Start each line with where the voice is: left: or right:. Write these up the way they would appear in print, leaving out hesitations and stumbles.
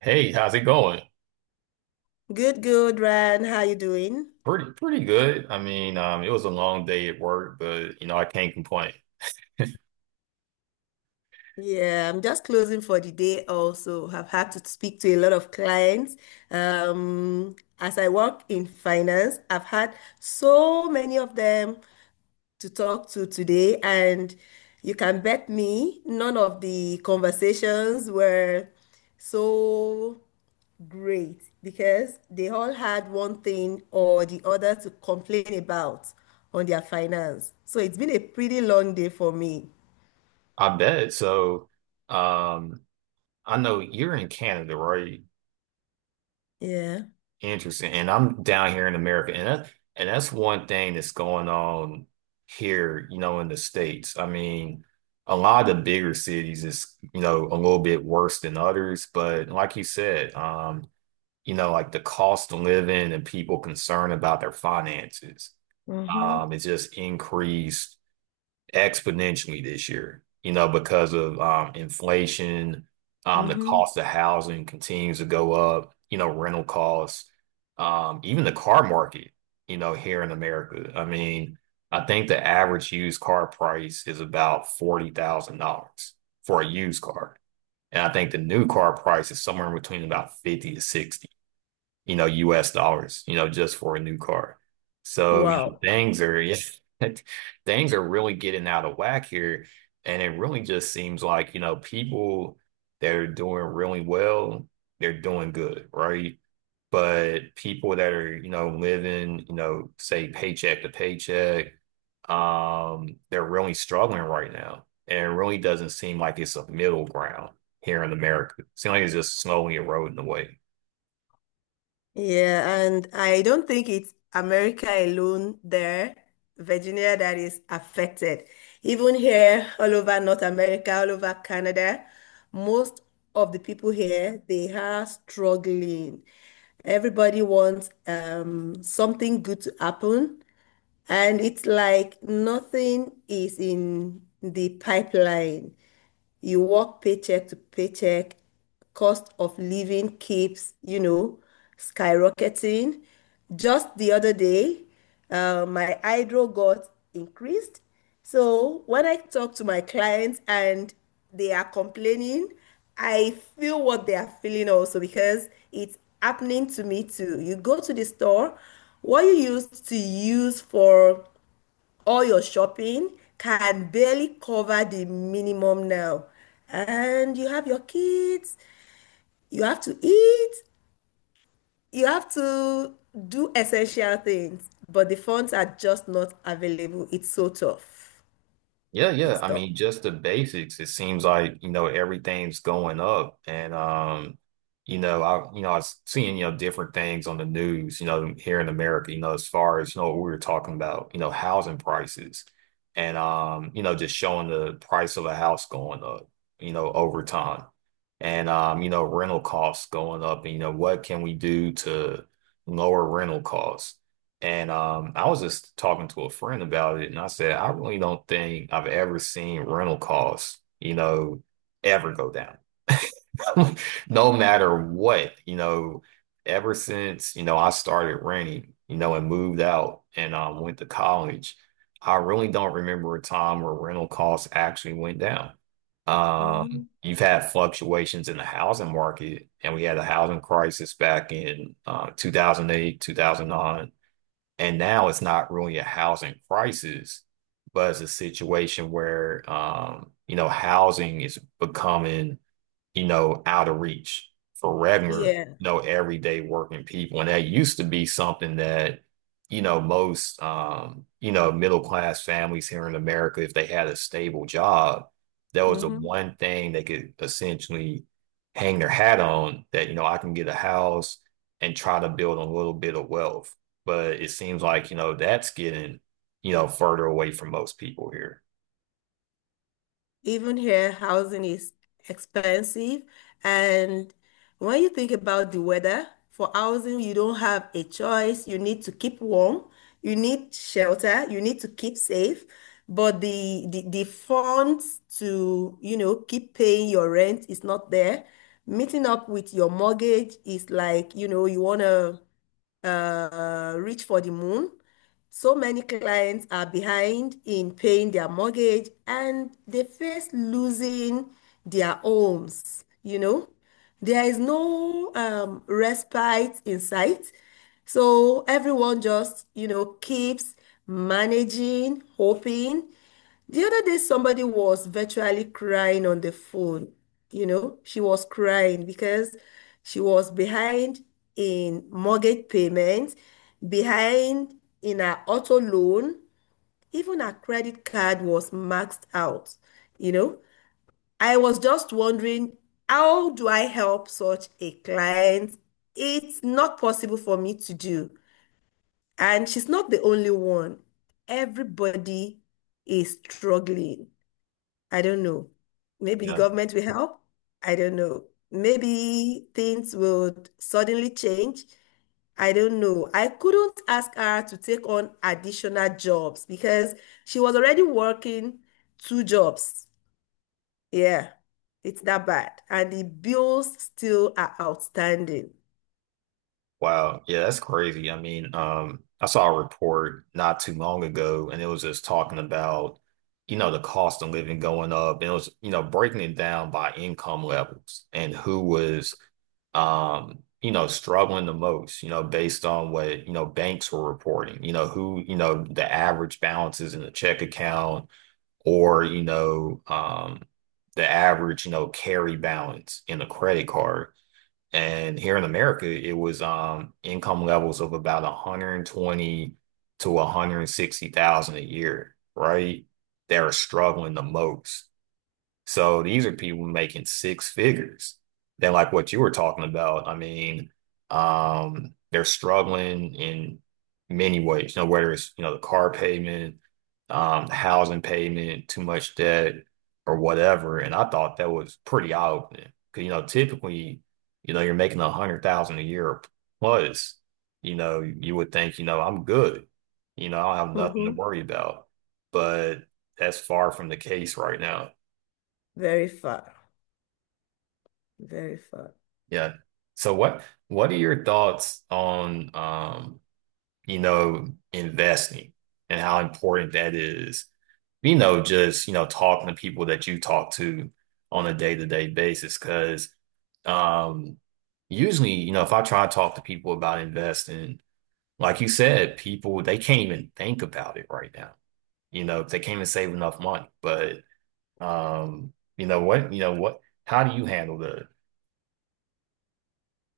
right: Hey, how's it going?
left: Good, good, Ryan. How you doing?
right: Pretty good. I mean, it was a long day at work, but I can't complain.
left: Yeah, I'm just closing for the day also. I've had to speak to a lot of clients. As I work in finance, I've had so many of them to talk to today, and you can bet me none of the conversations were so great because they all had one thing or the other to complain about on their finance. So it's been a pretty long day for me.
right: I bet. So, um, I know you're in Canada, right?
left: Yeah.
right: Interesting. And I'm down here in America, and that's one thing that's going on here, you know, in the States. I mean, a lot of the bigger cities is, you know, a little bit worse than others, but like you said, like the cost of living and people concerned about their finances.
left: Mm-hmm.
right: It's just increased exponentially this year, you know, because of inflation, the
left: Mm-hmm.
right: cost of housing continues to go up, you know, rental costs, even the car market, you know, here in America. I mean, I think the average used car price is about $40,000 for a used car. And I think the new car price is somewhere in between about 50 to 60, you know, US dollars, you know, just for a new car. So, you know,
left: Wow.
right: things are yeah, things are really getting out of whack here. And it really just seems like, you know, people that are doing really well, they're doing good, right? But people that are, you know, living, you know, say paycheck to paycheck, they're really struggling right now. And it really doesn't seem like it's a middle ground here in America. It seems like it's just slowly eroding away.
left: Yeah, and I don't think it's America alone there, Virginia, that is affected. Even here, all over North America, all over Canada, most of the people here, they are struggling. Everybody wants something good to happen, and it's like nothing is in the pipeline. You work paycheck to paycheck, cost of living keeps, you know, skyrocketing. Just the other day, my hydro got increased. So when I talk to my clients and they are complaining, I feel what they are feeling also because it's happening to me too. You go to the store, what you used to use for all your shopping can barely cover the minimum now. And you have your kids, you have to eat, you have to do essential things, but the funds are just not available. It's so tough.
right: Yeah, yeah.
left: It's
right: I
left: tough.
right: mean, just the basics. It seems like, you know, everything's going up. And you know, I was seeing, you know, different things on the news, you know, here in America, you know, as far as, you know, what we were talking about, you know, housing prices and you know, just showing the price of a house going up, you know, over time. And you know, rental costs going up and you know, what can we do to lower rental costs? And I was just talking to a friend about it, and I said, I really don't think I've ever seen rental costs, you know, ever go down, no matter what, you know, ever since, you know, I started renting, you know, and moved out and went to college. I really don't remember a time where rental costs actually went down.
left: Mhm.
right: You've had fluctuations in the housing market, and we had a housing crisis back in 2008, 2009, and now it's not really a housing crisis, but it's a situation where, you know, housing is becoming, you know, out of reach for regular,
left: Yeah.
right: you know, everyday working people. And that used to be something that, you know, most, you know, middle class families here in America, if they had a stable job, that was the
left: Hmm.
right: one thing they could essentially hang their hat on that, you know, I can get a house and try to build a little bit of wealth. But it seems like, you know, that's getting, you know, further away from most people here.
left: Even here, housing is expensive. And when you think about the weather, for housing, you don't have a choice. You need to keep warm, you need shelter, you need to keep safe. But the funds to, you know, keep paying your rent is not there. Meeting up with your mortgage is like, you know, you want to reach for the moon. So many clients are behind in paying their mortgage and they face losing their homes, you know. There is no respite in sight. So everyone just, you know, keeps managing, hoping. The other day, somebody was virtually crying on the phone. You know, she was crying because she was behind in mortgage payments, behind in her auto loan, even her credit card was maxed out. You know, I was just wondering, how do I help such a client? It's not possible for me to do. And she's not the only one. Everybody is struggling. I don't know. Maybe
right: You
left: the
right: know,
left: government will help. I don't know. Maybe things will suddenly change. I don't know. I couldn't ask her to take on additional jobs because she was already working two jobs. Yeah, it's that bad. And the bills still are outstanding.
right: wow, yeah, that's crazy. I mean, I saw a report not too long ago, and it was just talking about, you know, the cost of living going up, and it was, you know, breaking it down by income levels and who was, you know, struggling the most, you know, based on what, you know, banks were reporting, you know, who, you know, the average balances in the check account or, the average, you know, carry balance in a credit card. And here in America, it was income levels of about 120 to 160,000 a year, right? They're struggling the most. So these are people making six figures. Then, like what you were talking about, I mean, they're struggling in many ways, you know, whether it's, you know, the car payment, housing payment, too much debt, or whatever. And I thought that was pretty eye-opening. Because, you know, typically, you know, you're making 100,000 a year plus, you know, you would think, you know, I'm good. You know, I don't have nothing to
left: Mhm.
right: worry about. But that's far from the case right now.
left: Very far. Very far.
right: Yeah. So what are your thoughts on you know, investing and how important that is? You know, just, you know, talking to people that you talk to on a day-to-day basis. Cause um usually, you know, if I try to talk to people about investing, like you said, people they can't even think about it right now. You know, they can't even save enough money. But you know what, how do you handle the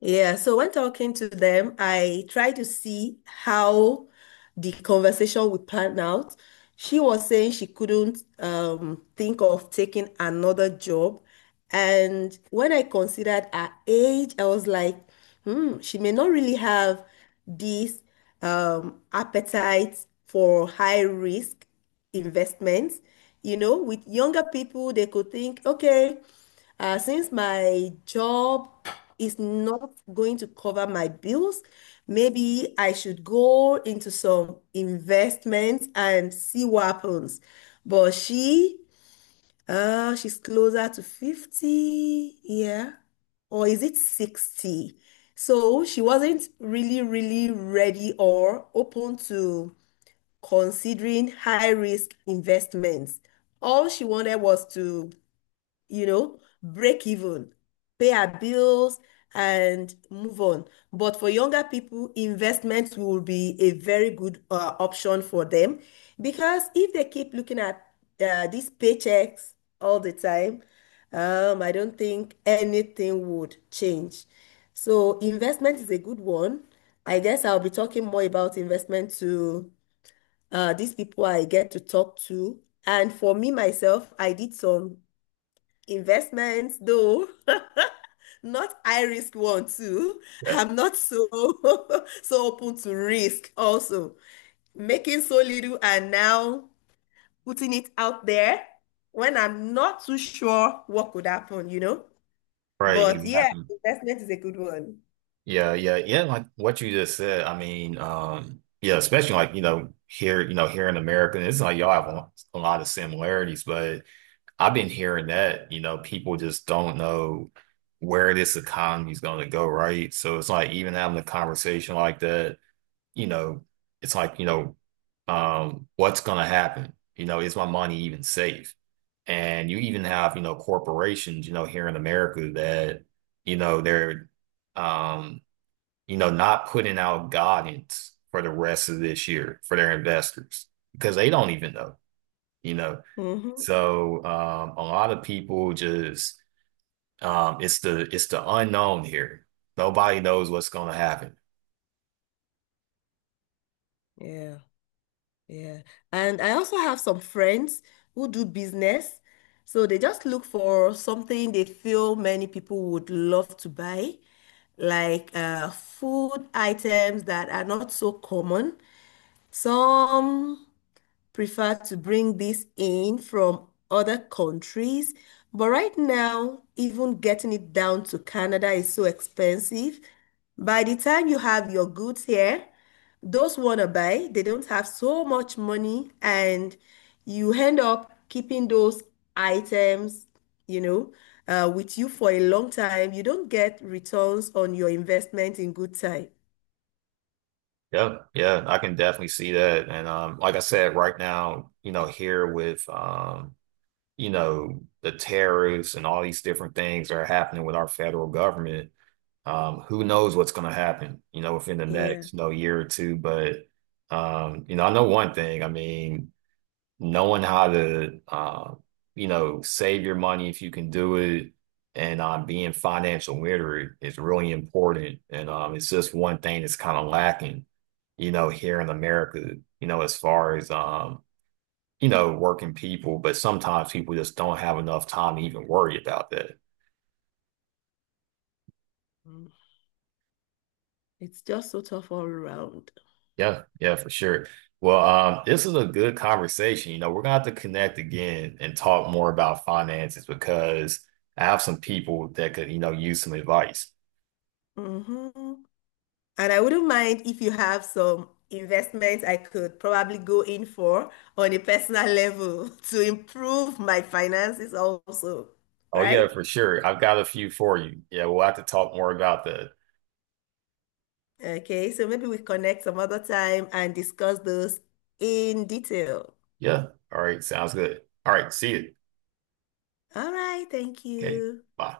left: Yeah, so when talking to them, I try to see how the conversation would pan out. She was saying she couldn't think of taking another job. And when I considered her age, I was like, hmm, she may not really have this appetite for high risk investments. You know, with younger people, they could think, okay. Since my job is not going to cover my bills, maybe I should go into some investments and see what happens. But she, she's closer to 50, yeah, or is it 60? So she wasn't really, really ready or open to considering high risk investments. All she wanted was to, you know, break even, pay our bills, and move on. But for younger people, investments will be a very good option for them because if they keep looking at these paychecks all the time, I don't think anything would change. So investment is a good one. I guess I'll be talking more about investment to these people I get to talk to. And for me myself, I did some investments, though not high risk one too.
right: yeah,
left: I'm not so so open to risk also, making so little and now putting it out there when I'm not too sure what could happen, you know.
right: right,
left: But yeah,
right: exactly.
left: investment is a good one.
right: Yeah, yeah, yeah. Like what you just said, I mean, yeah, especially like, you know, here in America, it's like y'all have a lot of similarities, but I've been hearing that, you know, people just don't know where this economy is going to go, right? So it's like even having a conversation like that, you know, it's like, you know, what's going to happen? You know, is my money even safe? And you even have, you know, corporations, you know, here in America that, you know, they're, um, you know, not putting out guidance for the rest of this year for their investors because they don't even know, you know.
left: Hmm.
right: So a lot of people just it's the unknown here. Nobody knows what's going to happen.
left: Yeah. Yeah. And I also have some friends who do business. So they just look for something they feel many people would love to buy, like food items that are not so common. Some prefer to bring this in from other countries. But right now, even getting it down to Canada is so expensive. By the time you have your goods here, those wanna buy, they don't have so much money, and you end up keeping those items, you know, with you for a long time. You don't get returns on your investment in good time.
right: Yeah, yeah, I can definitely see that. And like I said, right now, you know, here with you know, the tariffs and all these different things that are happening with our federal government, who knows what's going to happen, you know, within the
left: Yeah.
right: next, you know, year or two. But, you know, I know one thing. I mean, knowing how to, you know, save your money if you can do it and being financial literate is really important. And it's just one thing that's kind of lacking, you know, here in America, you know, as far as, you know, working people, but sometimes people just don't have enough time to even worry about that.
left: Mm. It's just so tough all around.
right: Yeah, yeah, for sure. Well, this is a good conversation. You know, we're gonna have to connect again and talk more about finances because I have some people that could, you know, use some advice.
left: Hmm. And I wouldn't mind if you have some investments I could probably go in for on a personal level to improve my finances also,
right: Oh yeah,
left: right?
right: for sure. I've got a few for you. Yeah, we'll have to talk more about that.
left: Okay, so maybe we connect some other time and discuss those in detail.
right: Yeah. All right, sounds good. All right, see you.
left: All right, thank
right: Okay,
left: you.
right: bye.